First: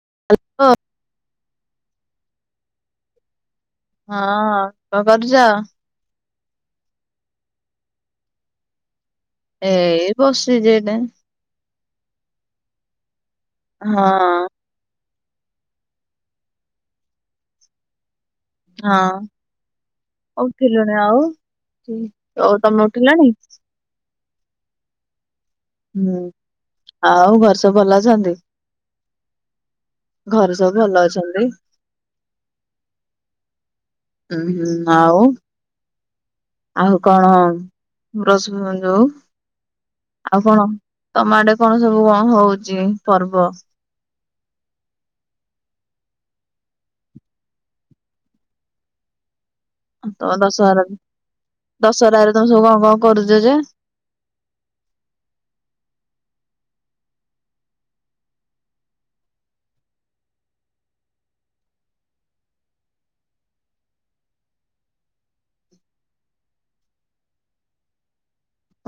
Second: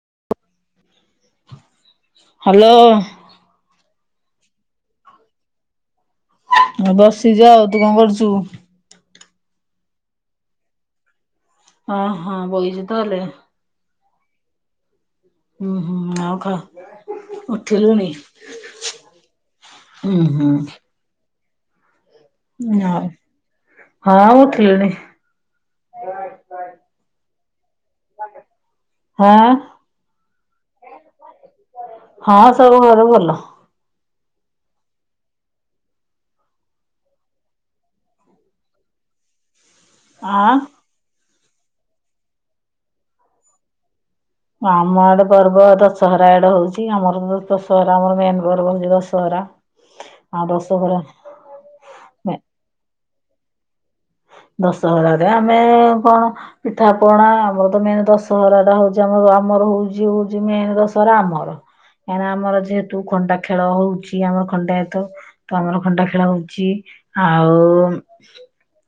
[unintelligible] Hello. ହଁ କ କରୁଛ? ଆ ବସିଛି ଆଉ ତୁ କଣ କରୁଛୁ? ଏଇ ବସିଛି ଏଇନେ। ହଁ ହଁ ବଇଛୁ ତାହେଲେ। ହଁ। ହୁଁ ହୁଁ ଆ ଖ ଉଠିଲୁଣି? ହଁ ହୁଁ ହୁଁ ଉଠିଲୁଣି ଆଉ। ତ ତମେ ଉଠିଲଣିି? ହଁ ମୁଁ ଉଠିଲିଣି। ହୁଁ ଆଉ ଘରେ ସବୁ ଭଲ ଅଛନ୍ତି। ହଁ ଘରେ ସବୁ ଭଲ ଅଛନ୍ତି? ହଁ ସବୁ ଘରେ ଭଲ। ହୁଁ ହୁଁ ଆଉ। ଆଉ କଣ ରଶୁଣ ଯୋଉ। ଆଉ ଆଁ କଣ ତମ ଆଡେ କଣ ସବୁ କଣ ହଉଛି ପର୍ବ? ଆମ ଆଡେ ପର୍ବ ଦଶହରା ଆଡେ ହଉଛି । ଆମର ତ ଦଶହରା ଆମର ମେନ ପର୍ବ ହଉଛି ଦଶହରା। ତମ ଦଶହରା ଦଶହରାରେ ତମେ ସବୁ କଣ କଣ କରୁଛ ଯେ? ଦଶହରାରେ ଆମେ କଣ ପିଠା ପଣା। ଆମର ତ ମେନ ଦଶହରାଟା ହଉଛି ଆମର ଆମ ହଉଛି ହଉଛି ମେନ୍ ଦଶହରା ଆମର। କାହିଁକିନା ଆମର ଯେହେତୁ ଖଣ୍ଡା ଖେଳ ହଉଛି। ଆମର ଖଣ୍ଡାୟତ ତ ଆମର ଖଣ୍ଡା ଖେଳ ହଉଛି। ଆଉ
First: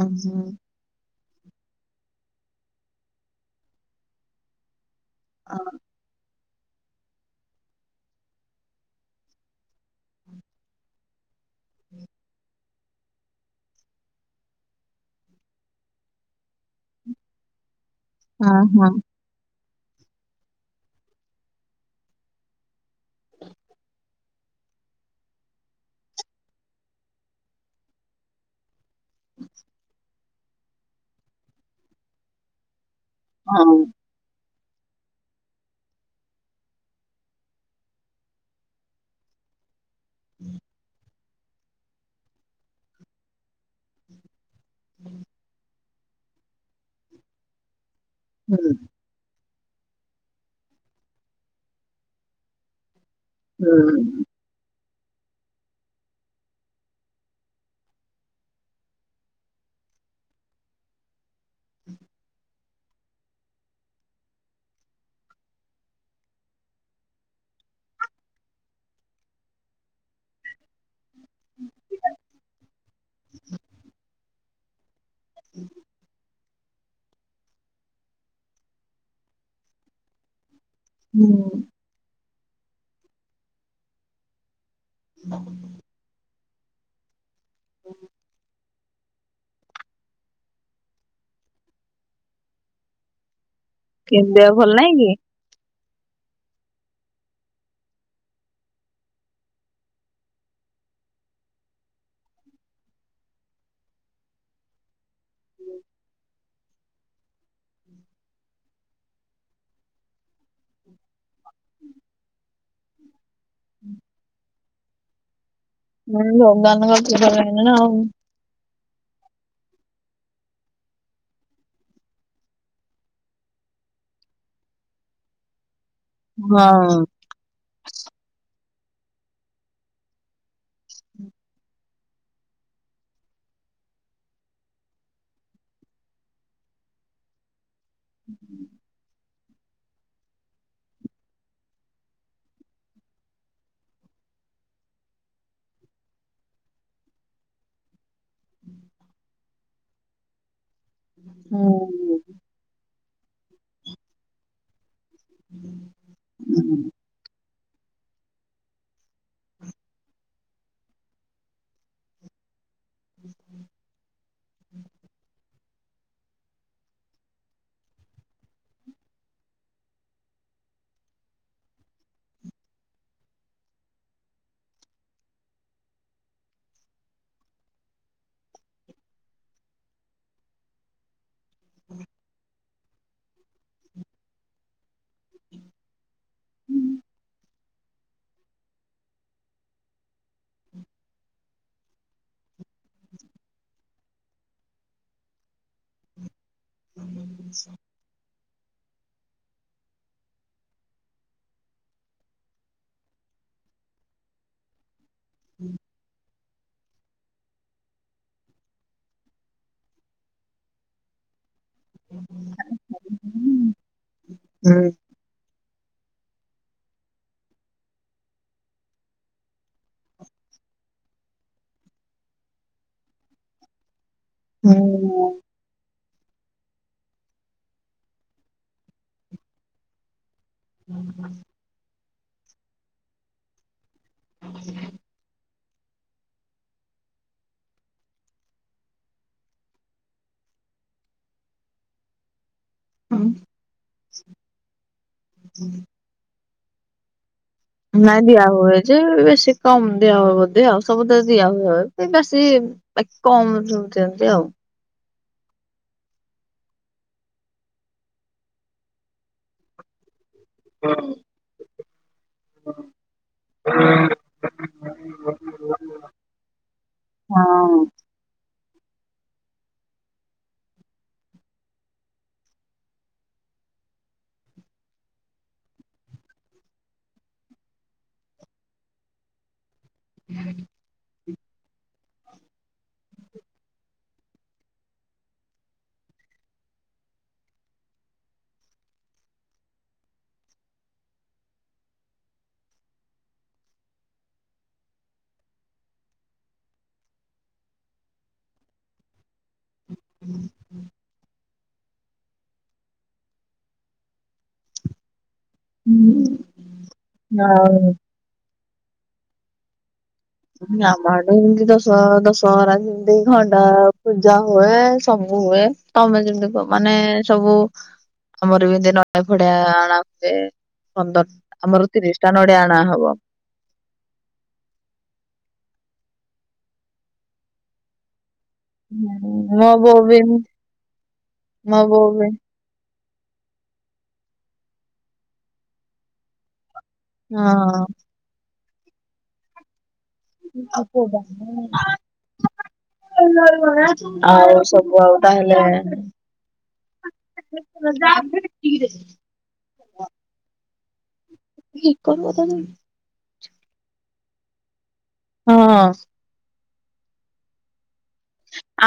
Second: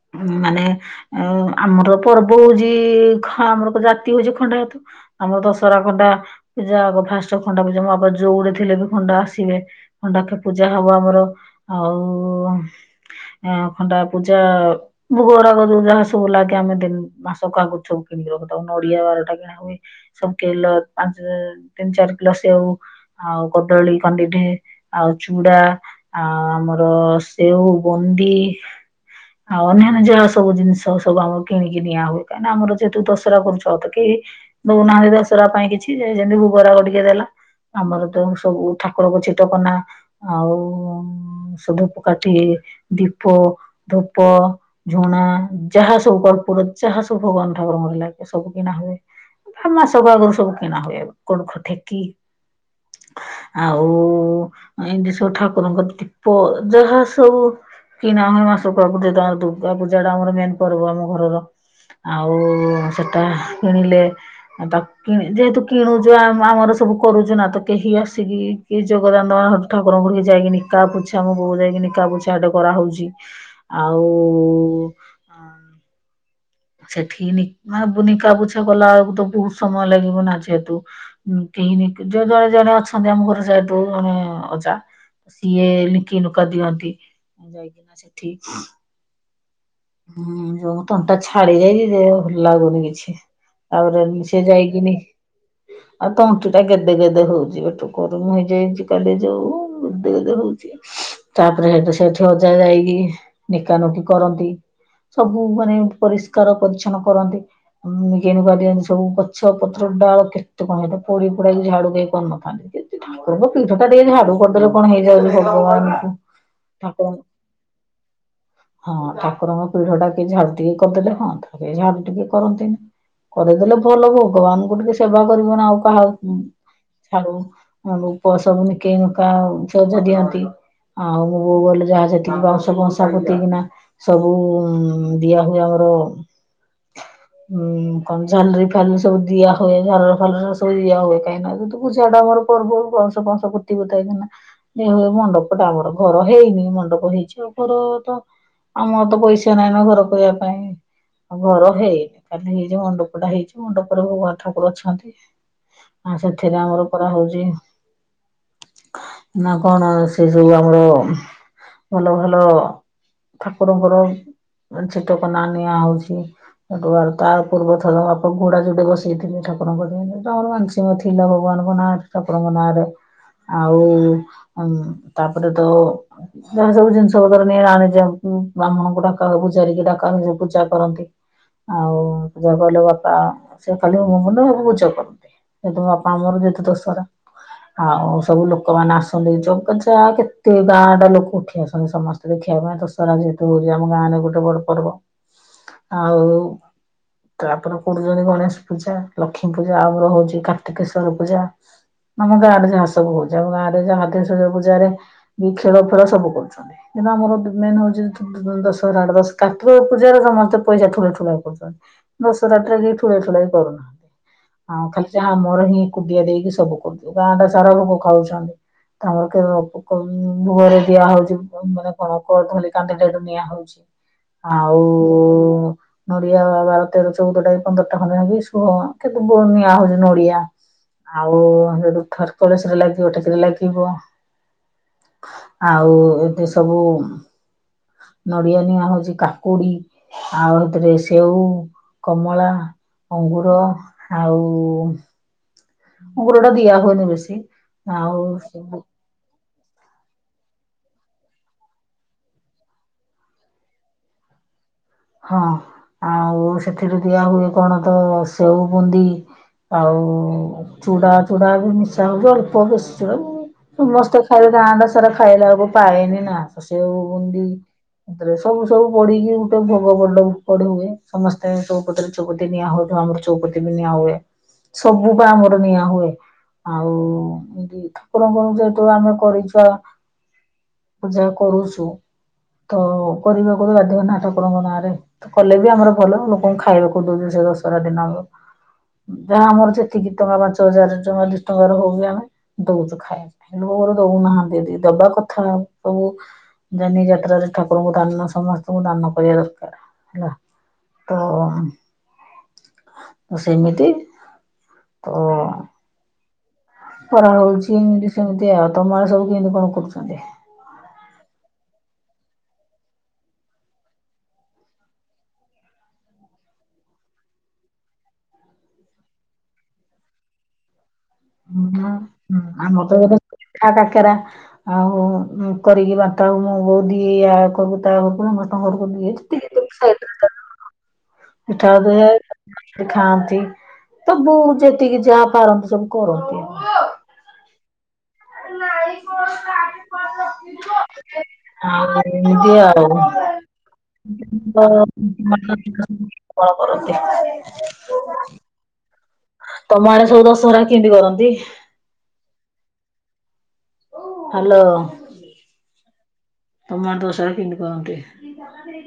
ଉଁ ହୁଁ ମାନେ ଆମର ପର୍ବ ହଉଛି ଖା ଆମର ଜାତି ହଉଛି ଖଣ୍ଡାୟତ ଆମର ଦଶହରା ଖଣ୍ଡା ପୂଜା ଆ ଫାଷ୍ଟ ଖଣ୍ଡା ପୂଜା ମ ଯୋଉଡେ ଥିଲେ ବି ଖଣ୍ଡା ଆସିବେ ଖଣ୍ଡା ପୂଜା ହବ ଆମର। ଆଉ ଖଣ୍ଡା ପୂଜା ଭୋଗରାଗ ଯୋଉ ଯାହା ସବୁ ଲାଗେ ଆମେ ଦି ମାସ କ ଆଗରୁ ସବୁ ହଁ [unintelligible] ହଁ ନଡିଆ ବାରଟା କିଣା ହୁଏ। ସବୁ କେଲ ପାଞ୍ଚ ତିନି ଚାରି କିଲୋ ସେଉ ଆଉ କଦଳୀ କାନ୍ଦିଟେ ଆଉ ଚୁଡା ଆ ଆମର ସେଉ ବୁନ୍ଦୀ ଆଉ ଅନ୍ୟାନ୍ୟ ଯାହା ସବୁ ଜିନିଷ ସବୁ ଆମ କିଣିକି ନିଆ ହୁଏ କାହିଁକି ଆମର ଯେହେତୁ ଦସହରା କରୁଛୁ ହଁ ଆଉ ତ କେହି ଦଉନାହାନ୍ତି ଦସହରା ପାଇଁ କିଛି ଯେମିତି ଭୁଗ ରାଗ ଟିକେ ଦେଲା। ଆମର ତ ସବୁ ଠାକୁରଙ୍କ ଛିଟ କନା ଆଉ ସେ ଧୂପକାଠି ଦୀପ ଧୂପ ଝୁଣା ଯାହା ସବୁ କର୍ପୁର ଯାହା ସବୁ ଭଗବାନ ଠାକୁରଙ୍କର ଲାଗେ ସବୁ ହୁଁ କିଣା ହୁଏ। ମାସକ ଆଗରୁ ସବୁ କିଣା ହୁଏ, କଣ ଠେକି ହୁଁ ଆଉ ଏମିତି ସବୁ ଠାକୁରଙ୍କ ଦୀପ ଯାହା ସବୁ କିଣା ହୁଏ ମାସ ପ୍ରକୃତି ଦୁର୍ଗା ପୂଜା ଟା ଆମର ମେନ୍ ପର୍ବ ଆମ ଘରର ଆଉ ସେଟା କିଣିଲେ ତାକୁ କିଣି ଯେହେତୁ କିଣୁଛୁ ଆମର ସବୁ କରୁଚୁ ନା ତ କେହି ଆସିକି କି ଯୋଗଦାନ ହେଟୁ ଠାକୁରଙ୍କୁ ବି ଯାଇକି ନିକା ପୋଛା ଛା ମୋ ବୋଉ ଯାଇକି ନିକା ପୋଛା ହେଟେ କରାହଉଚି ଆଉ ହଁ। ସେଠି ନି ନା ବୁ ନିକା ପୋଛା କଲା ଓଳୁକୁ ତ ବୋହୁତ ସମୟ ଲାଗିବ ନାଁ ଯେହେତୁ ଉଁ ହୁଁ କେହିନି ଯୋଉ ଜଣେ ଜଣେ ଅଛନ୍ତି ଆମ ଘରୁ ଯାଏ ତୁ ଆମେ ଅଜା ସିଏ ଲିକି ଲୁକା ଦିଅନ୍ତି ଯାଇକିନା ସେଠି। ହୁଁ ଯୋଉ ମୁଁ ତନଟା ଛାଡ଼ି ଯାଇଛିି ଭଲ ଲାଗୁନି କିଛି। ତାପରେ ନି କେମିତି ସିଏ ଆଉ ଭଲ ନାଇଁ ଯାଇକିନି କି? ଆଉ ତଣ୍ଟିଟା ଗେଦେ ଗେଦେ ହଉଚି ଏଟୁ ଗରମ ହେଇ ଯାଇଚି କାଲି ଯୋଉ ଗେଦେ ଗେଦେ ହଉଚି। ତାପରେ ହେଟୁ ସେଇଠି ଅଜା ଯାଇକି ନିକାନୁକି କରନ୍ତି। ସବୁ ମାନେ ଏମିତି ପରିଷ୍କାର ପରିଚଛନ୍ନ କରନ୍ତି ଉଁ ନିକେଇ ନୁକା ଦିଅନ୍ତି ସବୁ ଗଛ ପ ଚ ଡାଳ କେତେ କଣ ହେଇଥ ପଡ଼ି ପୁଡ଼ାକି ଝାଡ଼ୁ କେହି କରିନଥାନ୍ତି କେତେ ଓହୋ ପୀଠଟା ଟିକେ ଝାଡୁ କରିଦେଲେ କଣ ହେଇଯାଉଚି ଖା ଭଗବାନଙ୍କୁ ହୁଁ ଭଗବାନଙ୍କ ଠାକୁ କୃପା ପାଇଁ ନା ଆଉ। ହଁ ଠା ମୋ ପୀଢ଼ଟା କିଏ ଝାଡ଼ୁ ଟିକେ କରିଦେଲେ ହନ୍ତା ହାରି ଝାଡ଼ୁ ଟିକେ କରନ୍ତିନି। କରିଦେଲେ ଭଲ ଭଗବାନଙ୍କୁ ଟିକେ ସେବା କରିବନି ଆଉ ପାହ ଉଁ ଛାଡ଼ୁ ଉଁ ନୁକ ସବୁ ନିକେଇ ନୁକା ସଜ ଦିଅନ୍ତି। ଆଉ ମୋ ବୋଉ ଗଲେ ଯାହା ଯେତିକି ବାଉଁଶ ପଁସା ପୋତିକିନା ସବୁ ଦିଆ ହୁଏ ଆମର ଉଁ ଉଁ କମ୍ ଝାଲରି ଖାଲି ସବୁ ଦିଆ ହୁଏ ଝାଲର ଫାଲର ସ ସବୁ ଇଏ ହୁଏ କାହିଁକି ନା ଯେହେତୁ ପୂଜାଟା ଆମର ପର୍ବ ବାଉଁଶ ଫାଉଁଶ ପୋତିପୁତାଇକିନା ଯେ ହେ ମଣ୍ଡପଟା ଆମର ଘର ହେଇନି ମଣ୍ଡପ ହେଇଛି ଆଉ ଘର ତ ଆମର ତ ପଇସା ନାଇଁ ନ ଘର କରିବା ପାଇଁ ଆଉ ଘର ହେଇନି ଖାଲି ହେଇଯୋଉ ମଣ୍ଡପ ଓଟା ହେଇଚି ମଣ୍ଡପରେ ଭଗବାନ ଠାକୁର ଅଛନ୍ତି ଆଉ ସେଥିରେ ଆମର ପରା ହୋଉଚି [inaudible] ନାଁ କଣ ଆଉ ସେଇ ସବୁ ଆମର ଭଲ ଭଲ ଗୋ ଛିଟ କନା ନିଆ ହଉଛି। ହେଠୁ ଆଉ ତା ପୂର୍ବ ଥର ବାପ ଘୋଡ଼ା ଯୋଡ଼େ ବସେଇ ଥିନି ଠାକୁରଙ୍କ ଡେଇଁ ଯୋଉଟା ଆମର ମାନସିକ ଥିଲା ଭଗବା ନୋକ ନାହାନ୍ତି ଠାକୁରଙ୍କ ନାଁରେ ଆଉ ଆ ତାପରେ ତ ଯାହା ସବୁ ଜିନିଷ ପତର ନେଇ ଆଣି ଯାଉଁ ଉଁ ବାହ୍ମୁଣଙ୍କୁ ଡାକା ହୁଏ ପୂଜାରିକି ଡାକା ହୁଏ ସେ ପୂଜା କରନ୍ତି। ଆଉ ପୂଜା କଲୁ ବାପା ସିଏ ଖାଲି ହୋମ କରଦେଲେ ହେଠୁ ପୂଜା କଲୁ। ଯେତୁ ବାପା ଆମର ଯେତୁ ଦଶରା ଆଉ ସବୁ ଲୋକମାନେ ଆସନ୍ତି ଯୋଉ କା ଯା କେତେ ଗାଁଟା ଲୋକ ଉଠି ଆସନ୍ତି ସମସ୍ତେ ଦେଖିବା ପାଇଁ ଦଶ୍ କରା ଯେହେତୁ ହୋଉଚି ଆମ ଗାଁରେ ଗୋଟେ ବଡ଼ ପର୍ବ ଆଉ ତାପରେ ପଡ଼ୁଚନ୍ତି ଗଣେଶ ପୂଜା, ଲକ୍ଷ୍ମୀ, ପୂଜା ଆଉ ମୋର ହୋଉଚି କାର୍ତିକେଶ୍ଵର ପୂଜା। ଆମ ଗାଁରେ ଯାହା ସବୁ ହଉଚି, ଆମ ଗାଁରେ ଯା ଅଧିକ ଶୁଣିବ ପୂଜାରେ ବି ଖେଳ ଫେଳ ସବୁ କରୁଛନ୍ତି କିନ୍ତୁ ଆମର ଡେ ମେନ୍ ହଉ ଦଶହରା ଆଠ ଦଶ କାଠ ପୂଜାରେ ସମସ୍ତେ ପଇସା ଠୁଲା ଠୁଲା କରୁଛନ୍ତି। ଦଶରରା ଠାରି ଠୁଳେଇ ଠୁଳେଇ କରୁନାହାନ୍ତି ଆଉ ଖାଲି ଯାହା ଆମର ହିଁ କୁଡ଼ିଆ ଦେଇକି ସବୁ କରୁୁଚୁ ଗାଁ ଟା ସାରା ଲୋକ ଖାଉଛନ୍ତି। ତମର କେବେ କ ଉଁ ଘରେ ଦିଆ ହଉଚି ଅମ୍ ମାନେ କଣ କଦଳୀ। କାନ୍ଧିଟେ ଏଟୁ ନିଆ ହଉଚି ଆଉ ନଡ଼ିଆ ବା ବାର ତେର ଚଉଦଟା ଇ ପନ୍ଦରଟା ଖଣ୍ଡେ କି ଶୁହ କେତେ ବୋ ନିଆ ହଉଚି ନଡ଼ିଆ। ଆଉ ହେଟୁ ଥରକରେ ସେଟା ଲାଗିବ ଟେକିରେ ଲାଗିବ। ଆଉ ଏବେ ସବୁ ଉଁ ନଡ଼ିଆ ନିଆ ହଉଚି କାକୁଡ଼ି ଆଉ ହେତିରେ ସେଉ କମଳା ଅଙ୍ଗୁର ଆଉ ଗୁଡ ଟା ଦିଆ ହୁଏନି ବେଶି। ନାଇଁ ଦିଆ ହୁଏ ଯେ ବେଶି । କମ ଦିଆ ହୁଏ ବୋଧି ଆଉ ସବୁ ତ ଦିଆ ହୁଏ କି ବେଶୀ ବାକି କମ ଯୋଉ ଦିଅନ୍ତି ଆଉ। ହଁ ଆଉ ସେଥିରୁ ଦିଆ ହୁଏ କଣ ତ ସେଉ ବୁନ୍ଦି। ଆଉ ଚୁଡା ଚୁଡା ବି ମିଶା ହଉଛି ଅଳ୍ପ ବେଶି ଚୁଡା। ସମସ୍ତେ ଖାଇଲେ ଗାଁ ଟା ସାରା ଖାଇଲା ବେଳକୁ ପାଏନି ନା ତ ସେଉ ବୁନ୍ଧି। ସବୁ ସବୁ ପଡ଼ିକି ଗୋଟେ ଭୋ ଗୋବର ସବୁ ପଢୁ ହୁଏ ସମସ୍ତେ ଚୌପତି ରେ ଚୌପତି ନିଆ ହଉ ଆମର ଚୌଉପତି ବି ନିଆ ହୁଏ। ସବୁ ପା ଆମର ନିଆ ହୁଏ। ଆଉ ଇଁତି ଠାକୁରଙ୍କର ଯେହେତୁ ଆମେ କରିଛ। ହୁଁ। ଯାହା କରୁଛୁ ତ କରିବାକୁ ବି ବାଧ୍ୟ ନା। ଠାକୁରଙ୍କ ନାଁରେ ତ କଲେ ବି ଆମର ଭଲ ଲୋକଙ୍କୁ ଖାଇବାକୁ ଦଉଛୁ ସେଇ ଦଶରା ଦିନ ଆମର । ଯାହା ଆମର ଯେତିକି ଟଙ୍କା ପାଞ୍ଚ ହଜାର ଟଙ୍କା ଦି ଟଙ୍କା ର ହଉ କି ଆମେ ଦଉଛୁ ଖାଇବା ପାଇଁ । ମୋର ଦଉନାହାନ୍ତି ଯେତିକି ଦବା କଥା ସବୁ। ଜାନି ଯାତ୍ର ରେ ଠାକୁରଙ୍କୁ ଦାନ ସମସ୍ତଙ୍କୁ ଦାନ। କରିବା ଦରକାର ହେଲା ତ। ତ ସେମିତି ତ। ହୁଁ। କରା ହଉଛି ଇଁତି ସେମିତି ଆଉ ତମ ଆଡେ ସବୁ କେମିତି କଣ କରୁଛନ୍ତି। ଆମ ଆଡେ ଏମିତି ଦଶ ଦଶହରା ଯେମିତି ଖଣ୍ଡା ପୂଜା ହୁଏ ସବୁ । ହୁଏ ତମେ କେମିତି କଁ ମାନେ ସବୁ। ଆମର ବି ଏମତି ନଡିଆ ଫଡିଆ ଆଣା ହୁଏ ପନ୍ଦର ଆମର । ହ ଆମ ର ତ ପିଠା କାକେରା ଆଉ କରିକି ବାଣ୍ଟା ହବ ମୋ ବୋଉ ଦିଏ ୟା କରୁକୁ ତା ଘ୍ [inaudible] ଏଠା। ମୋ ବୋଉ ବି ମୋ ବୋଉ ବି ଖାଆନ୍ତି ତ ବୋଉ ଯେତିକି ଯାହା ପାରନ୍ତି ସବୁ କରନ୍ତି ଆଉ। ହଁ। [inaudible] [inaudible] ଆଉ ଏମିତି ଆଉ ଆଉ ତ ସବୁ ଆଉ ତା ହେଲେ। କଣ କରନ୍ତି । [inaudible] ତମ ଆଡେ ସବୁ ଦଶହରା କେଏଁତି କରନ୍ତି । [unintelligible] ହା ଲୋ । ହଁ । ତମ ଆଡେ ଦସରା କେନ୍ତି କରନ୍ତି।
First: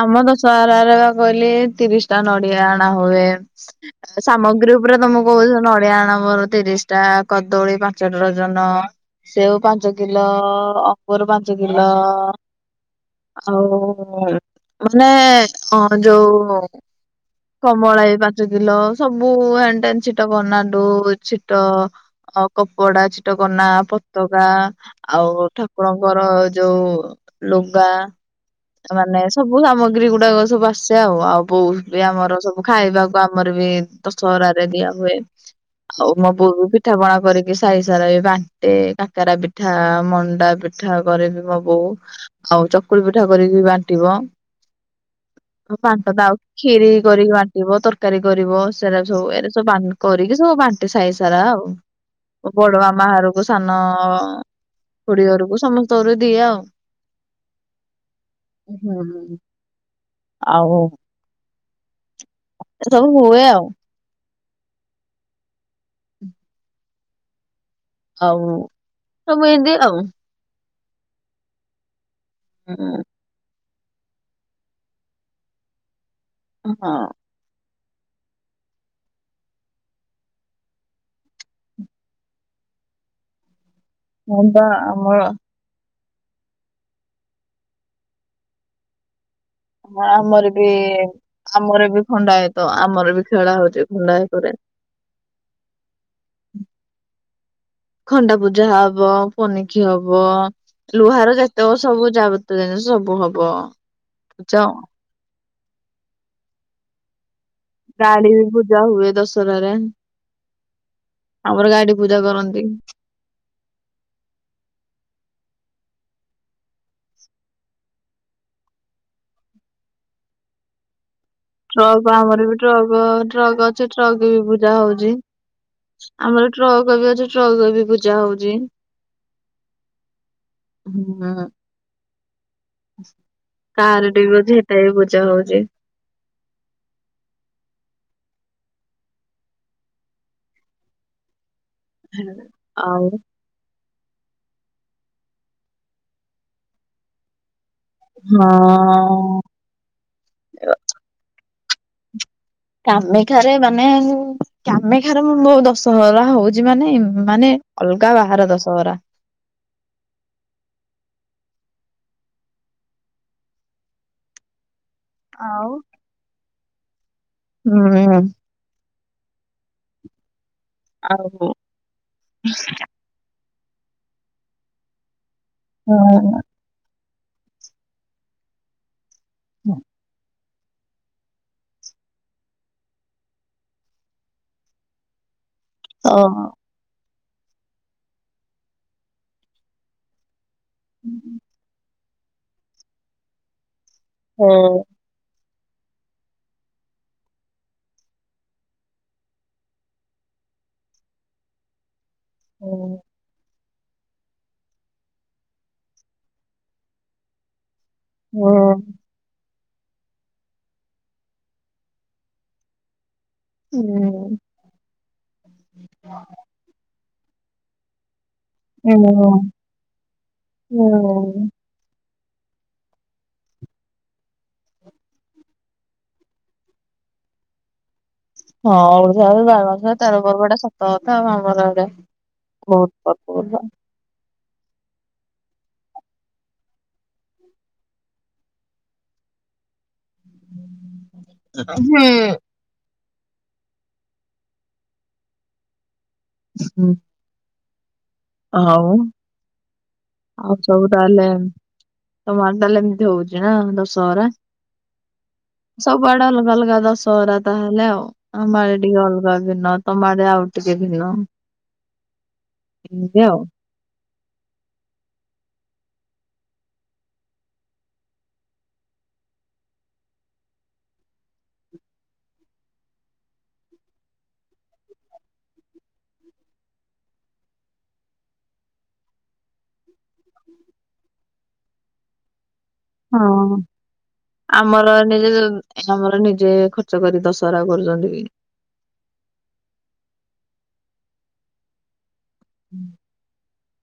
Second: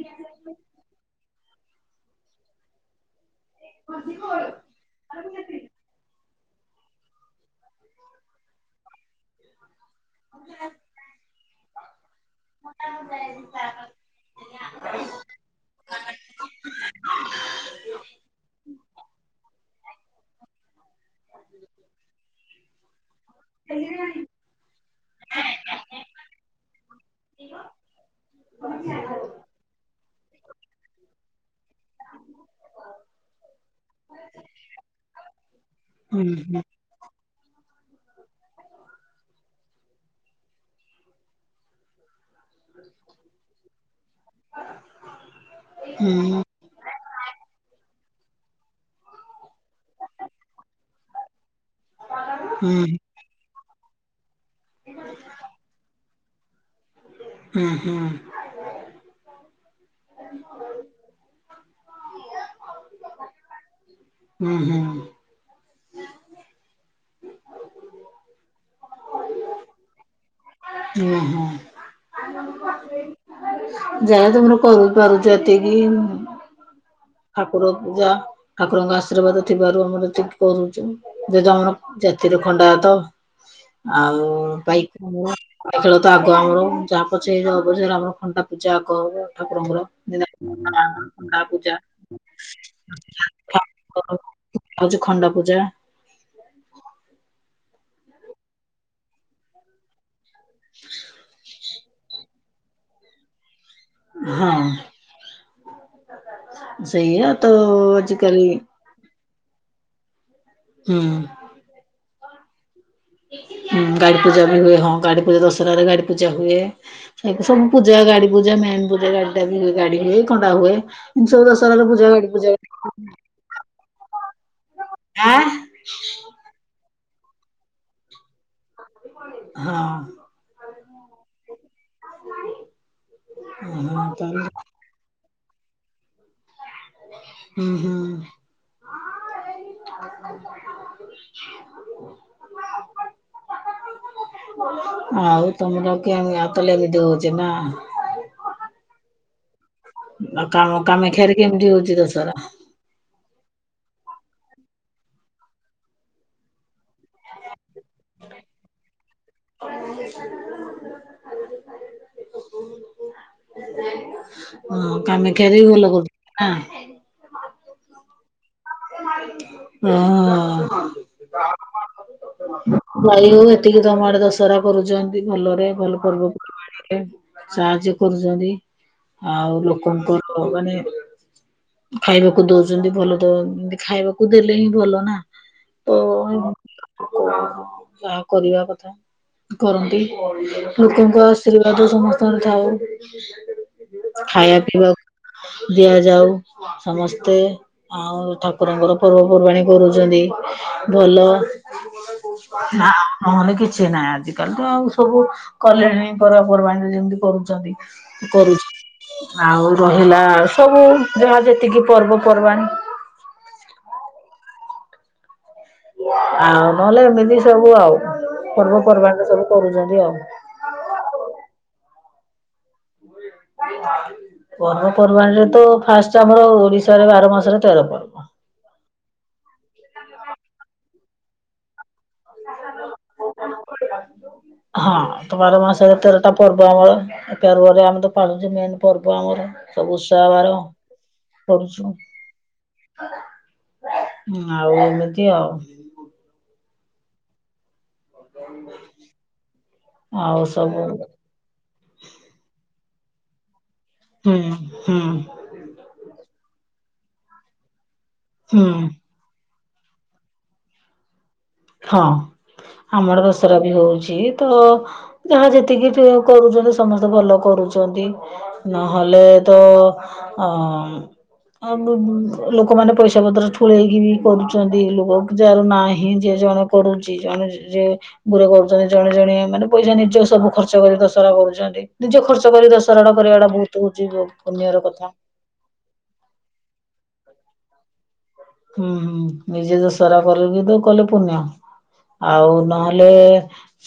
ଆମ ଦଶହରା ରେ ବା କହିଲେ ତିରିଶ ଟା ନଡିଆ ଆଣା ହୁଏ । ସାମଗ୍ରୀ ଉପରେ ତମକୁ କହୁଛି ନଡିଆ ଆଣବର । ତିରିଶ ଟା କଦଳୀ ପାଞ୍ଚ ଡରଜନ ସେଉ ପାଞ୍ଚ କିଲୋ ଅଙ୍ଗର ପା ଞ୍ଚ କିଲ। ଯ ମାନେ ଅ ଯୋଉ କମଳା ଇ ପାଞ୍ଚ କିଲୋ । ସବୁ ହେନ ଟେନ ଛିଟ କନା ଟୁ ଛିଟ କପଡା । ଛିଟକନା ପତାକା ଆଉ ଠାକୁରଙ୍କ ର ଯୋଉ ଲୁଗା । ମାନେ । ସାମଗ୍ରୀ ଗୁଡାକ ସବୁ ଆସେ ଆଉ ଆଉ ବୋଉ ବି ଆମର ସବୁ ଖାଇବାକୁ ଆମର ବି ଦଶହରାରେ । ଦିଆ ହୁଏ ଆଉ ହୁଁ ମୋ ବୋଉ ବି ପିଠା ପଣା । କରିକି ସହି ସାରା ବି ବାଣ୍ଟେ କାକରା ପିଠା ମଣ୍ଡା ପିଠା କରେ ବିି ମୋ ବୋଉ । ଆଉ ଚକୁଳି ପିଠା କରିକି ବାଣ୍ଟିବ । ବାଣ୍ଟନ ଆଉ ହୁଁ କ୍ଷୀରି କରିକି ବାଣ୍ଟିବ ତ ତରକାରୀ କରିବ ସେଟା ସବୁ ଏର ସବୁ କରିକି ସବୁ ବାଣ୍ଟେ ସାଇ ସାରା ଆଉ। ହୁଁ ବଡ଼ ମାମା ଘରକୁ ସାନ ଖୁଡି ଘରକୁ ସମସ୍ତଙ୍କ ଦି ଆଉ। ହୁଁ ହୁଁ। ହୁଁ ହୁଁ। ଆଉ। ସବୁ ହୁଏ ଆଉ। ହୁଁ ହୁଁ। ହୁଁ। ଆଉ ସବୁ ଏନ୍ତି ଆଉ। ଉହୁ। ହୁଁ। ଯାହା ତମର କରପାରୁଛ ଏତିକି ହଁ। ପୂ ଯା ଠାକୁରଙ୍କ ଆଶୀର୍ବାଦ ଥିବାରୁ ଆମର ଯେତିକି କରୁଛୁ ଯଦି ଆମର ଜାତିର ଖଣ୍ଡା ହେତ ହଁ। ଆଉ ବା ବାଇକ୍ ଆମର ଆମ ବ ଖେଳ ତ ଆଗ ଆମର ଯାହା ପଛେ ଅବରେ ଆମର ଖଣ୍ଡା ପୂଜା କବ ଠାକୁରଙ୍କର ହଁ ଆମର ବି ଜେନ୍ତୀ ଆମର ଗାଁ ପୂଜା ଆମର ବି ଖଣ୍ଡାୟତ ଆମର ବି ଖେଳା ହଉଛି [unintelligible] ଖଣ୍ଡାୟତରେ। ହଉଛି ଖଣ୍ଡ ପୂଜା ଖଣ୍ଡା ପୂଜା ହବ ପନିକି ହବ ଲୁହାର ଯ ତ ସବୁ ଯାବତୀୟ ଜିନିଷ ସବୁ ହବ। ପୂଜା ହଁ ଆଉ। ସେଇଆ ତ ଗାଡି ବି ଆଜିକାଲି ପୂଜା ହୁଏ ଦଶହରାରେ ହୁଁ। ଆମର ଗାଡି ପୂଜା କରନ୍ତି। ହୁଁ ଗାଡି ପୂଜା ବି ହୁଏ। ହଁ ଗାଡି ପୂଜା ଦଶହରାରେ ଗାଡି ପୂଜା ହୁଏ ଏମତି ସବୁ ପୂଜା ଗାଡି ପୁଜା ମେନ୍ ପୁଜା ଗାଡି ଟା ବି ହୁଏ ଗାଡି ହୁଏ କଣ୍ଟା ହୁଏ। ସବୁ ଦଶହରାରେ ପୂଜା ଟ୍ରକ ଗାଡି ଆମର ପୂଜା ବି ଟ୍ରକ ଟ୍ରକ ଅଛି ଟ୍ରକ ବି ପୂଜା ହଉଛି। ଆଁ ଆମର ଟ୍ରକ୍ ବି ଅଛି। ଚୌଦବୀ ପୂଜା ହଉଚି। ହୁଁ। ହଁ ହଁ କାରଟେବି ତାହେଲେ ଅଛି ହେଟା ବି ପୂଜା ହଉଛି। ହୁଁ ହୁଁ। ଆଉ। ଆଉ ତମର କେମ ଆ କହିଲେ ଏମିତି ହୋଉଛି ନା? ହଁ। ଆଉ କା କାମେଖ୍ୟରେ କେମିତି ହେଉଛି ଦଶହରା? କାମେଖାରେ ମାନେ କାମେଖାରେ ମ ମୁ ଦଶହରା ହଉଛି ମାନେ ମାନେ ଅଲଗା ବାହାର ଦଶହରା। [inaudible] ହଁ କାମାକ୍ଷାରେବି ଆଉ ଭଲ କରୁଛନ୍ତି ନା ହୁଁ। ହଁ। ଆଉ ହୋ ଯାଇ ହଉ ଏତିକି ତମ ଆଡେ ଦଶହରା କରୁଛନ୍ତି ଭଲରେ ଭଲ ହଁ ପର୍ବପର୍ବାଣିରେ ସାହାଯ୍ୟ କରୁଛନ୍ତି ଆଉ ଲୋକଙ୍କର ମାନେ ଖାଇବାକୁ ଦଉଛନ୍ତି ଭଲ ଦ ଖାଇବାକୁ ଦେଲେ ହିଁ ଭଲ ନା ତ ଓହୋ। ଯାହା କରିବା କଥା କରନ୍ତି। ଲୋକଙ୍କ ଆଶୀର୍ବାଦ ସମସ୍ତଙ୍କ ଥାଉ ଖାଇବା ହଁ। ପିଇବାକୁ ଦିଆଯାଉ ସମସ୍ତେ ଆଉ ଠାକୁରଙ୍କର ପର୍ବପର୍ବାଣୀ କରୁଛନ୍ତି । ଭଲ ନା ନହେଲେ କିଛି କିଛି ନାହିଁ ଆଜିକାଲି ତ ଆଉ ସବୁ କଲେଣି ପର୍ବାପର୍ବାଣୀରେ ଯେମିତି କରୁଚନ୍ତି । ହୁଁ। ଆଉ ରହିଲା ସବୁ ଯାହା ଯେତିକି ପର୍ବପର୍ବାଣି ହୁଁ। ଆଉ ନହେଲେ ଏମିତି ସବୁ ଆଉ। ହୁଁ ପର୍ବପର୍ବାଣିରେ ହୁଁ ସବୁ କରୁଚନ୍ତି ଆଉ। ହଁ [inaudible] ପର୍ବପର୍ବାଣିରେ ତ ଫାଷ୍ଟ ଆମର ଓଡିଶାରେ ବାର ମାସରେ ତେର ପର୍ବ ହଁ ଓଡିଶା ବାର ମାସ ତାର ପର୍ବଟେ ସତ କଥା ଆବ ଆମର ଏଇଟେ ବହୁତ [unintelligible] ହଁ ତ ବାର ମାସରେ ତେରଟା ପର୍ବ ଆମର ଏ ପର୍ବରେ ଆମେ ତ ପାଳୁଛେ ମେନ ପର୍ବ ଆମର ସବୁ ଓଷା ବାର କରୁଛୁ । ଆଉ ଏମିତି ଆଉ ହୁଁ। ହଉ ଆଉ ସବୁ ତାହେଲେ ତମର ତାହେଲେ ଏମିତି ହଉଛି ନା ଦଶହରା ହୁଁ ହୁଁ ସବୁ ଆଡେ ଅ ଅଲଗା ଦଶହରା ତାହେଲେ ଆଉ ହୁଁ ଟିକେ ଅଲଗା ଦିନ ତମ ଆଡେଟିକେ ଭିନ୍ନ ହଁ ଏମିତି ଆମର ଆଉ। ଦସରା ବି ହଉଚି ତ ଯାହା ଯେତିକି କରୁଚନ୍ତି ସମସ୍ତେ ଭଲ କରୁଛନ୍ତି ନହେଲେ ତ ଅ ଆଉ ଲୋକମାନେ ପଇସା ପତ୍ର ଠୁଳେଇକି ବି କରୁଛନ୍ତି ଲୋକ ଯାହାର ନାହିଁ । ଯିଏ ଜଣେ କରୁଛି ଜଣେ ଯିଏ ଗୁୁରେ କରୁଛନ୍ତି ଜଣେ ଜଣେ ମାନେ ପଇସା ନିଜ ସବୁ ଖର୍ଚ୍ଚ କରି ଦ କରୁଛନ୍ତି ନିଜ ଖର୍ଚ୍ଚ କରି ଦଶହରାଟା କରିବାଟା ହଁ ବହୁତ ହଉଛି ପୁଣ୍ୟର ଆମର କଥା ନିଜେ ଆମର ନିଜେ ଖର୍ଚ୍ଚ କରି ଦ ସାରା କରୁଛନ୍ତି କି? ହୁଁ ହୁଁ ନିଜେ ଦସହରା କରିକି ତ କଲେ ପୁଣ୍ୟ। ଆଉ ନହେଲେ